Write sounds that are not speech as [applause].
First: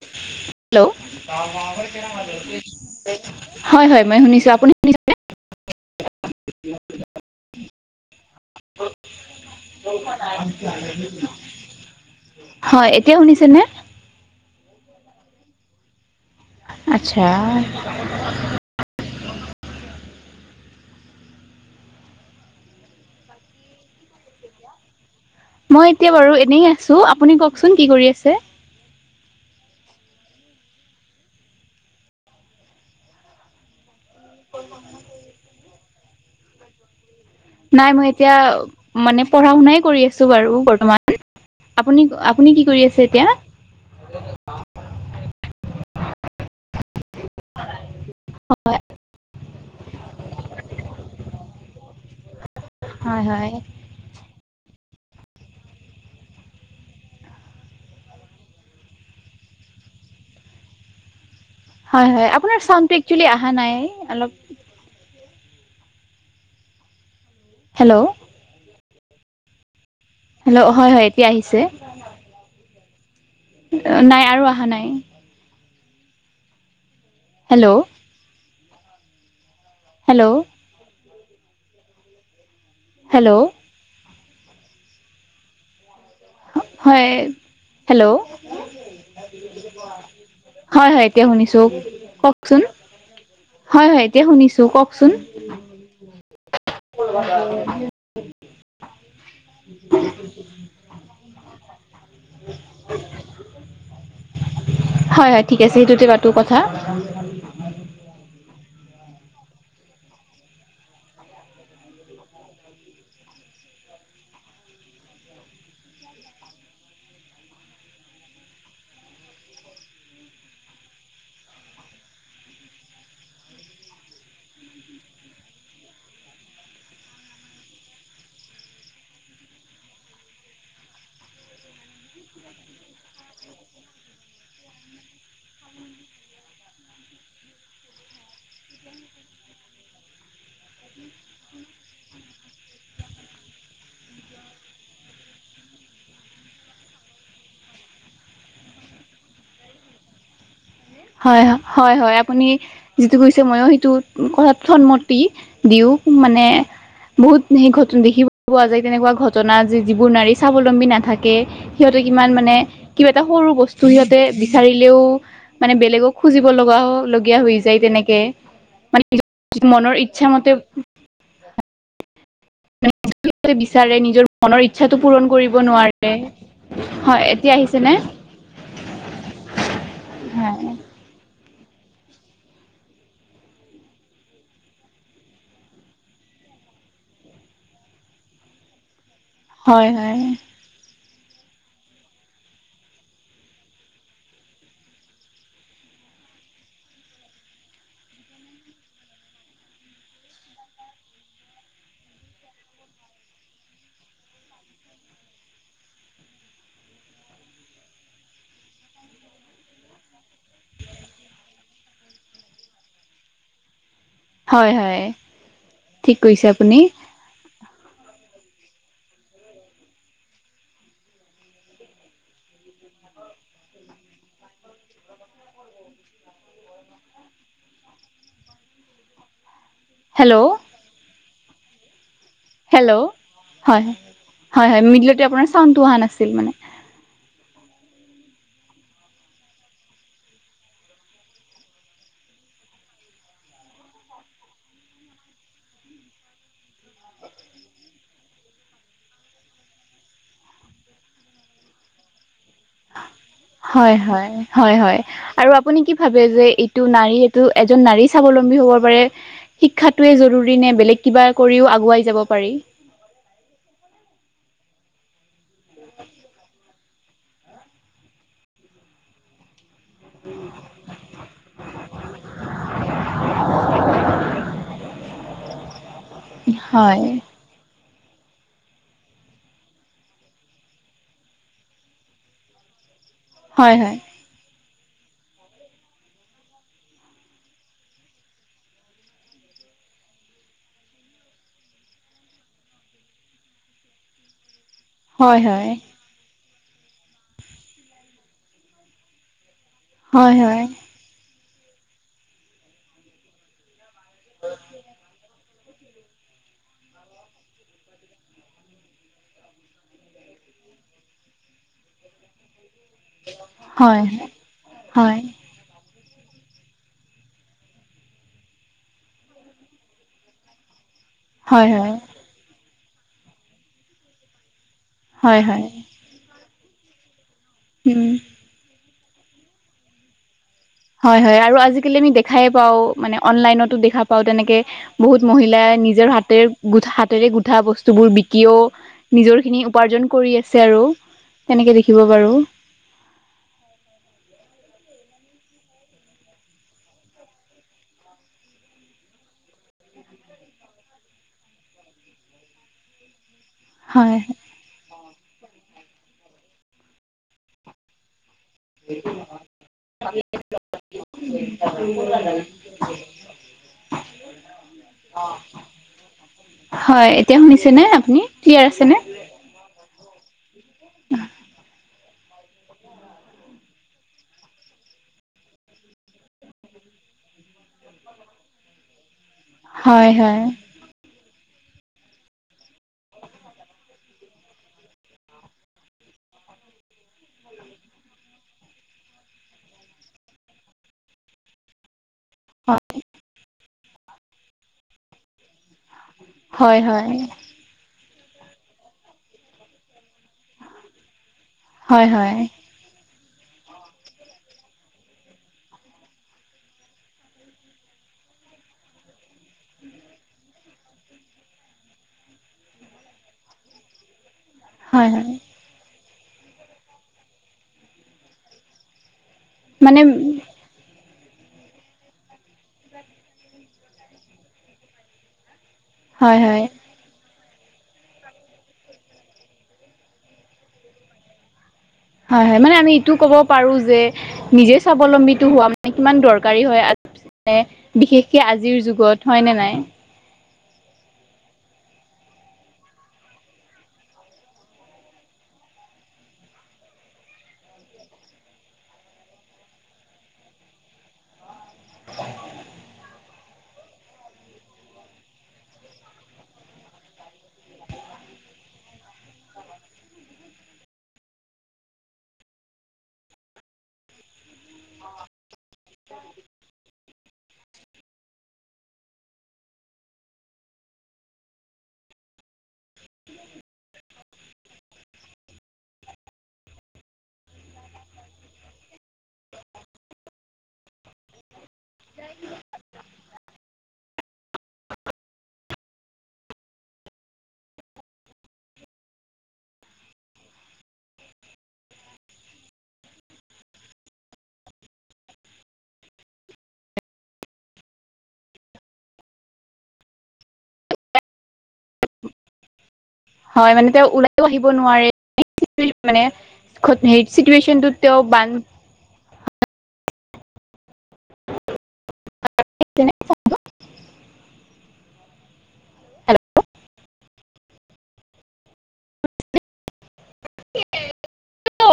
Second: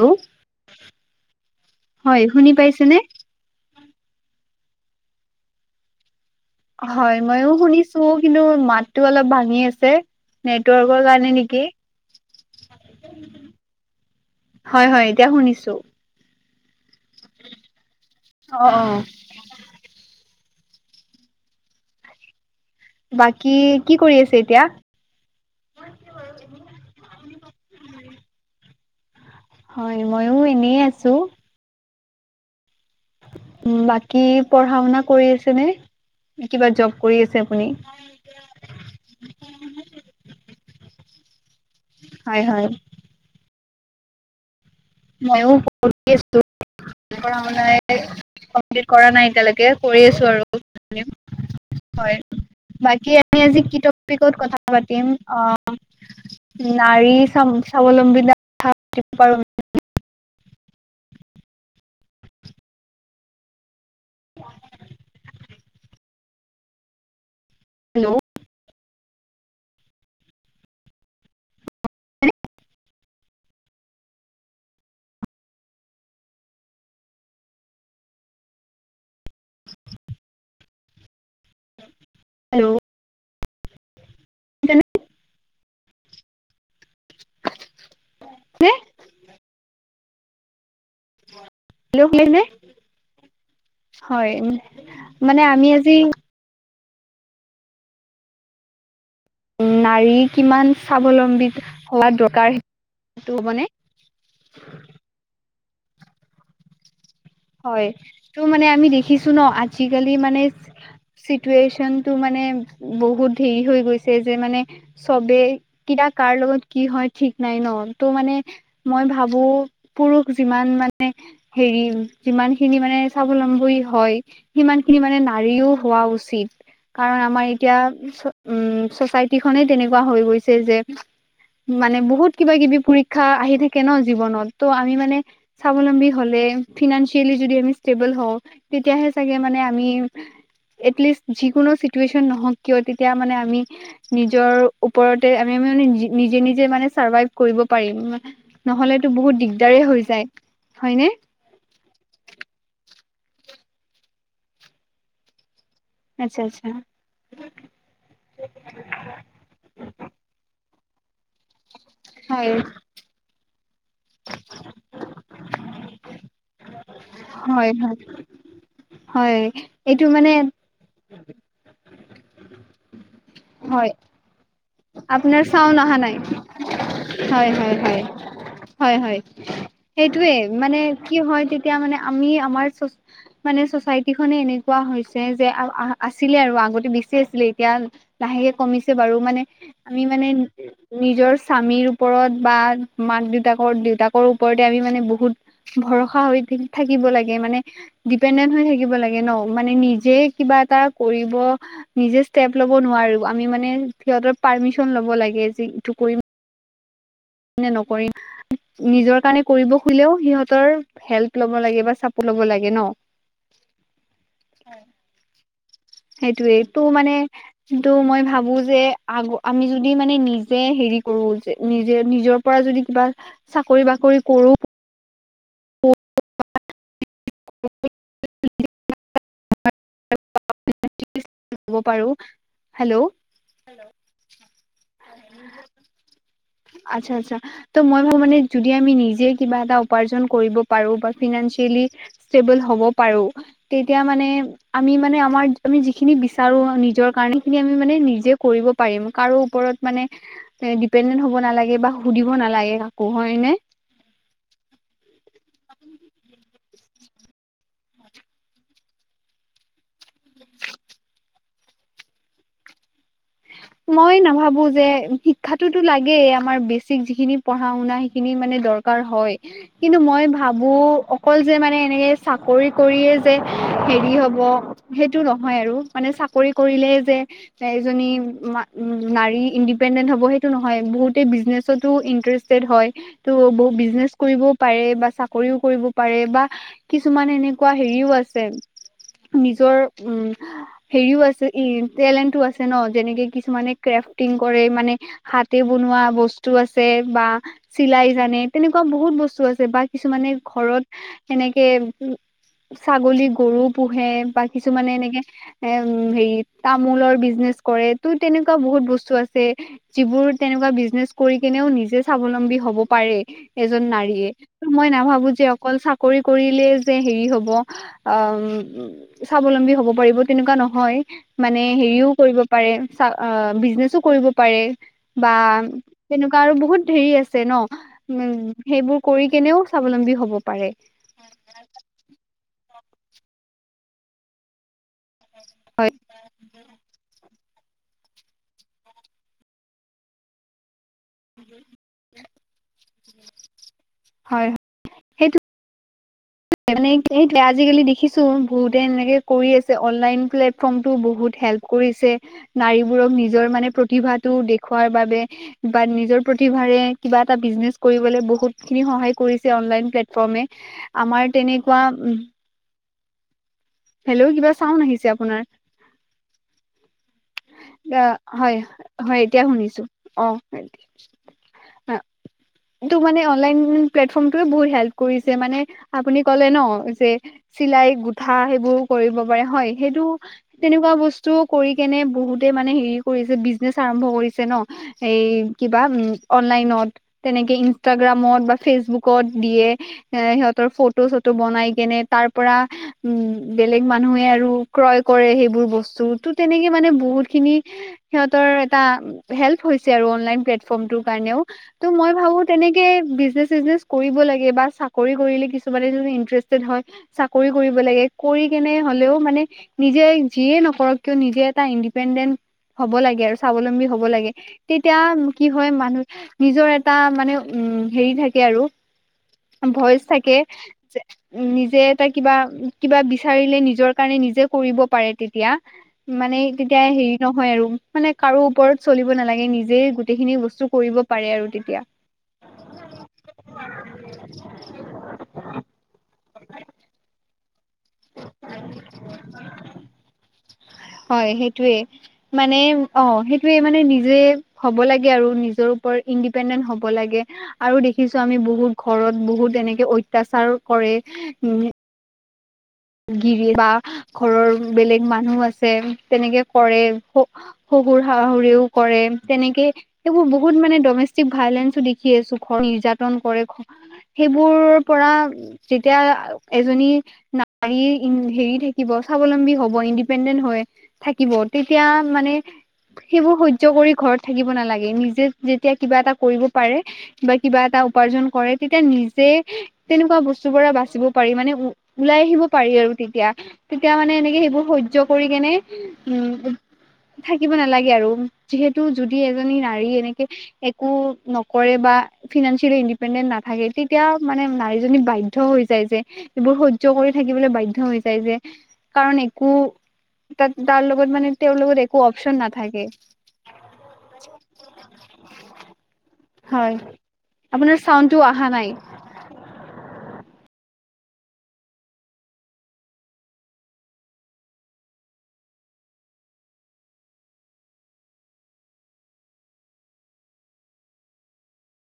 Hello hello হয় শুনি পাইছেনে? হয় হয় মই শুনিছো, আপুনি শুনিছেনে? হয়, মইয়ো শুনিছো কিন্তু মাততো অলপ ভাঙি আছে। নেটৱৰ্কৰ কাৰণে নিকি? হয়, এতিয়া শুনিছেনে? হয় হয়, এতিয়া শুনিছো। আৎচ্ছা। অঁ অঁ। বাকী কি কৰি আছে এতিয়া? মই এতিয়া বাৰু এনেই আছো, আপুনি কওকচোন কি কৰি আছে? হয়, ময়ো এনেই আছো। উম' বাকী পঢ়া শুনা কৰি আছেনে নে কিবা জব কৰি আছে? আপুনি নাই মই এতিয়া মানে পঢ়া শুনাই কৰি আছো বাৰু বৰ্তমান। আপুনি হয় আপুনি হয় কি কৰি আছে এতিয়া? ময়ো পঢি আছো নাই কমপ্লিট কৰা নাই এতিয়ালৈকে। কৰি আছো আৰু হয়, বাকী হয় এনেই হয় আজি কি টপ- পিকত কথা পাতিম, অঁ। নাৰী স্বাম স্বাৱলম্বীতা কথা পাতিব পাৰো। হয় হয়, আপোনাৰ চাওণ্ডটো একচুৱেলি অহা নাই অলপ- হেল্লৌ' হেল্ল' হেল্লৌ' হয় হয়, এতিয়া আহিছে। অ নাই আৰু অহা নাই। হেল্লৌ'। হেল্লৌ'। হেল্লৌ'। হেল্লৌ'। শুনিছানে? হয়, হেল্লৌ' হয় হয়। এতিয়া শুনিছো, কওকচোন। হয় হয় এতিয়া শুনিছো, কওকচোন। মানে আমি আজি নাৰী কিমান স্বাৱলম্বীতা বা দৰকাৰ সেইটো ক'বনে? হয় হয় ঠিক আছে, সেইটোতে পাতো কথা। [unintelligible] হয়, ত' মানে আমি দেখিছো ন আজিকালি মানে- চিটুৱেশ্যনটো মানে বহুত ধেৰি হৈ গৈছে যে মানে- চবে কিতিয়া কাৰ লগত কি হয় ঠিক নাই ন, ত মানে- মই ভাবো পুৰুষ যিমান মানে হেৰি- যিমান খিনি মানে স্বাৱলম্বী হয়, সিমান খিনি মানে নাৰীও হোৱা উচিত। কাৰণ আমাৰ এতিয়া উম চচাইটি খনেই তেনেকুৱা হৈ গৈছে যে। মানে বহুত কিবা কিবি পৰীক্ষা আহি থাকে ন জীৱনত ত' আমি মানে- স্বাৱলম্বী হ'লে। ফিনানচিয়েলি যদি আমি ষ্টেবল হওঁ তেতিয়াহে চাগে মানে আমি। এটলিষ্ট যিকোনো চিটুৱেচন নহওক কিয় তেতিয়া মানে আমি। নিজৰ ওপৰতে আমি মানে নি নিজে নিজে মানে চাৰ্ভাইভ কৰিব পাৰিম। নহলেতো বহুত দিগদাৰে হৈ যায় হয়নে। হয় হয় হয় আপুনি যিটো কৰিছে ময়ো সেইটো কথাত সন্মতি দিওঁ। আচ্ছা মানে। আচ্ছা বহুত সেই ঘটন দেখিবলৈ পোৱা যায় তেনেকুৱা ঘটনা যে যিবোৰ নাৰী স্বাৱলম্বী নাথাকে। সিহঁতে কিমান হয় মানে কিবা এটা সৰু বস্তু সিহঁতে বিচাৰিলেও। মানে বেলেগক খুজিব লগা হওক। লগীয়া হয় হৈ যায় হয় তেনেকে মানে হয় মনৰ এইটো ইচ্ছা মানে মতে। হয় বিচাৰে নিজৰ মনৰ ই। চ্ছাটো পূৰণ আপোনাৰ কৰিব চাউণ্ড অহা নাই নোৱাৰে হয় এতিয়া আহিছে নে। হয় হয় সেইটোৱে হয় মানে কি হয় তেতিয়া মানে আমি আমাৰ চ মানে চচাইটি খনে এনেকুৱা হৈছে যে আ আ আছিলে আৰু আগতে বেছি আছিলে এতিয়া। লাহেকে কমিছে বাৰু মানে হয় আমি হয় মানে নিজৰ স্বামীৰ ওপৰত বা মাক দেউতাকৰ দেউতাকৰ ওপৰতে আমি মানে বহুত ভৰসা হৈ থাকি থাকিব লাগে মানে দ্বীপেন্দেন হৈ থাকিব লাগে ন মানে নিজে এটা কৰিব নিজে ইষ্টেপ ল'ব নোৱাৰো আমি মানে সিহঁতৰ পাৰ্মিচন ল'ব লাগে যে ইটো কৰিম নে নকৰিম নিজৰ কাৰণে কৰিব খুলেও সিহঁতৰ হেল্প ল'ব লাগে বা চাপোৰ্ট ল'ব লাগে ন হয় হয় ঠিক কৈছে আপুনি সেইটোয়েটো মানে কিন্তু মই ভাবো যে আগ আমি যদি মানে নিজে হেৰি কৰো যে নিজে নিজৰ পৰা যদি কিবা চাকৰি বাকৰি কৰো [unintelligible] হেল্ল' [unintelligible] পাৰো হেল্ল' হয় হয় মিডিল'তে আপোনাৰ চাউনটো অহা নাছিল মানে আচ্ছা আচ্ছা ত' মই ভাবো মানে যদি আমি নিজে কিবা এটা উপাৰ্জন কৰিব পাৰো বা ফিনেনচিয়েলি ষ্টেবল হব পাৰো তেতিয়া মানে আমি মানে আমাৰ আমি যিখিনি বিচাৰো নিজৰ কাৰণে সেইখিনি আমি মানে নিজে কৰিব পাৰিম কাৰো ওচৰত মানে হে ডিপেনডেন্ড হ'ব নালাগে বা সুধিব নালাগে কাকো হয়নে হয় হয় হয় হয় আৰু আপুনি কি ভাবে যে এইটো নাৰী এইটো এজন নাৰী স্বাৱলম্বী হব পাৰে শিক্ষাটোৱে জৰুৰী নে বেলেগ কিবা কৰিও আগুৱাই যাব পাৰি মই নাভাবো যে শিক্ষাতোতো লাগেই আমাৰ বেছিক যিখিনি পঢ়া শুনা সেইখিনি মানে দৰ কাৰ হয় কিন্তু মই ভাবো অকল যে মানে এনেকে চাকৰি কৰিয়ে যে হেৰি হব সেইটো নহয় আৰু মানে চাকৰি কৰিলে হয় যে এজনী উ মা নাৰী ইণ্ডিপেণ্ডেন্ট হ'ব সেইটো নহয় বহুতে বিজনেচতো ইন্টাৰেষ্টেড হয় তো বহু হয় হয় বিজনেছ কৰিবও পাৰে বা চাকৰিও কৰিব পাৰে বা কিছুমান এনেকুৱা হেৰিও আছে নিজৰ উম হেৰিও আছে ই টেলেণ্টো আছে ন যেনেকে কিছুমানে ক্ৰেফটিং কৰে মানে হয় হাতে বনোৱা বস বস্তু আছে বা চিলাই জানে তেনেকুৱা বহুত বস্তু আছে বা হয় কিছুমানে হয় ঘৰত এনেকে উম ছাগলী, গৰু পোহে বা কিছুমানে এনেকে এ হেৰি তামোলৰ বিজনেছ কৰে। তুমি তেনেকুৱা বহুত বস্তু আছে যিবোৰ তেনেকুৱা বিজনেচ কৰি কেনেও নিজে স্বাৱলম্বী হ'ব পাৰে এজন হয় হয় নাৰীয়ে ত মই হয় নাভাবো যে অকল চা কৰি কৰিলেই যে হেৰি হ'ব অ স্বাৱলম্বী হ'ব পাৰিব তেনেকুৱা নহয়। হয় মানে হয় হেৰিও কৰিব পাৰে চা বিজনেছো কৰিব পাৰে বা হয় হয় হয় তেনেকুৱা আৰু বহুত ধেৰি আছে ন উম সেইবোৰ কৰি কেনেও স্বাৱলম্বী হ'ব পাৰে। হয়-হয় আৰু আজিকালি আমি দেখাই পাওঁ মানে অনলাইনতো দেখা পাওঁ তেনেকে। বহুত মহিলাই নিজৰ হাতেৰে গো হাতেৰে গু গুঠা বস্তুবোৰ বিকিও নিজৰখিনি উপাৰ্জন কৰি আছে আৰু। সেনেকে দেখিব বাৰু। হয়। সেইটো [unintelligible] আজিকালি দেখিছোঁ বহুতে এনেকে কৰি আছে অনলাইন প্লেটফৰ্মটো বহুত হেল্প কৰিছে নাৰীবোৰক নিজৰ মানে হয় প্ৰতিভাটো দেখুৱাৰ বাবে বা নিজৰ প্ৰতিভাৰে কিবা এটা বিজনেছ কৰিবলে বহুত বহুতখিনি সহায় কৰিছে অনলাইন প্লেটফৰ্মে। আমাৰ তেনেকুৱা উম [unintelligible] হেল্ল' কিবা চাউন আহিছে আপোনাৰ? হয়। এতিয়া শুনিছেনে আপুনি [unintelligible] ক্লিয়াৰ আছেনে হয়-হয় এতিয়া শুনিছোঁ অঁ। তটো মানে অনলাইন প্লেটফৰ্মটো মানে বহুত হেল্প কৰিছে মানে আপুনি ক'লে ন যে চিলাই গোঠা সেইবোৰ কৰিব পাৰে হয় সেইটো তেনেকুৱা বস্তু কৰি কেনে বহুতে মানে হেৰি কৰিছে বিজনেচ আৰম্ভ কৰিছে ন এই কিবা উম অনলাইনত। তেনেকে ইনষ্টাগ্ৰামত বা ফেচবুকত দিয়ে। এ সিহঁতৰ ফটো-চটো বনাই কেনে তাৰ পৰা উম বেলেগ মানুহে আৰু ক্ৰয় কৰে সেইবোৰ বস্তু তো তেনেকে হয় মানে হয় বহুতখিনি সিহঁতৰ এটা হেল্প হৈছে আৰু অনলাইন প্লেটফৰ্মটোৰ কাৰণেও। ত' হয় মই হয় ভাবোঁ তেনেক [unintelligible] বিজনেচ-চিজনেছ কৰিব লাগে বা চাকৰি কৰিলে কিছুমানে ইন্টাৰেষ্টেড হয় চাকৰি কৰিব লাগে কৰি কেনে হ'লেও মানে নিজে যিয়ে নকৰক কিয় নিজে এটা ইংগ ইণ্ডিপেণ্ডেণ্ট হ'ব লাগে আৰু স্বাৱলম্বী হ'ব লাগে তেতিয়া হয় মানুহ নিজৰ এটা মানে উম হেৰি থাকে আৰু। ভইচ মানে থাকে নিজে এটা কিবা কিবা বিচাৰিলে নিজৰ কাৰণে কৰিব পাৰে তেতিয়া মানে হয় হয় হেৰি নহয় আৰু মানে কাৰো ওপৰত চলিব নালাগে নিজেই গোটেইখিনি বস্তু কৰিব পাৰে আৰু তেতিয়া। হয়-হয়, মানে আমি এইটো ক'ব পাৰো যে নিজে স্বাৱলম্বী হোৱা মানে কিমান দৰকাৰী হয় মানে বিশেষকে আজিৰ যুগত হয় নে নাই। হয়, সেইটোৱে। মানে অঁ সেইটোৱেই মানে নিজে হ'ব লাগে আৰু নিজৰ ওপৰত ইণ্ডিপেণ্ডেণ্ট হ'ব লাগে। আৰু দেখিছোঁ আমি বহুত ঘৰত বহুত এনেকে অত্যাচাৰ কৰে উম গিৰি বা ঘৰৰ বেলেগ মানুহ আছে তেনেকে কৰ। শহুৰ শাহুৰেও কৰে তেনেকে সেইবোৰ বহুত মানে ডমেষ্টিক ভাইলেঞ্চো দেখি আছো ঘৰ নিৰ্যাতন কৰে। সেইবোৰ পৰা যেতিয়া এজনী নাৰী হেৰি থাকিব স্বাৱলম্বী হ'ব ইণ্ডিপেণ্ডেণ্ট হয়। থাকিব তেতিয়া মানে সেইবোৰ সহ্য কৰি ঘৰত থাকিব নালাগে, নিজে যেতিয়া কিবা এটা কৰিব পাৰে। বা কিবা এটা উপাৰ্জন কৰে তেতিয়া নিজে তেনেকুৱা বস্তুৰ পৰা বাচিব পাৰি, মানে ওলাই আহিব পাৰি আৰু তেতিয়া, তেতিয়া মানে এনেকে সেইবোৰ সহ্য কৰি কেনে, উম থাকিব নালাগে আৰু যিহেতু যদি এজনী নাৰী এনেকে একো নকৰে বা ফিনেসিয়েলি ইণ্ডিপেণ্ডেন্ট নাথাকে তেতিয়া মানে নাৰীজনী বাধ্য হৈ যায় যে এইবোৰ স সহ্য কৰি থাকিবলৈ বাধ্য হৈ যায় যে, কাৰণ একো তাত তাৰ লগত মানে তেওঁৰ লগত একো অপচন নাথাকে। হয়, মানে তেওঁ ওলাইও আহিব নোৱাৰে। [unintelligible] মানে হয় হেই আপোনাৰ চিটুৱেশচনত চাউণ্ডটো তেওঁ অহা বান নাই। [unintelligible]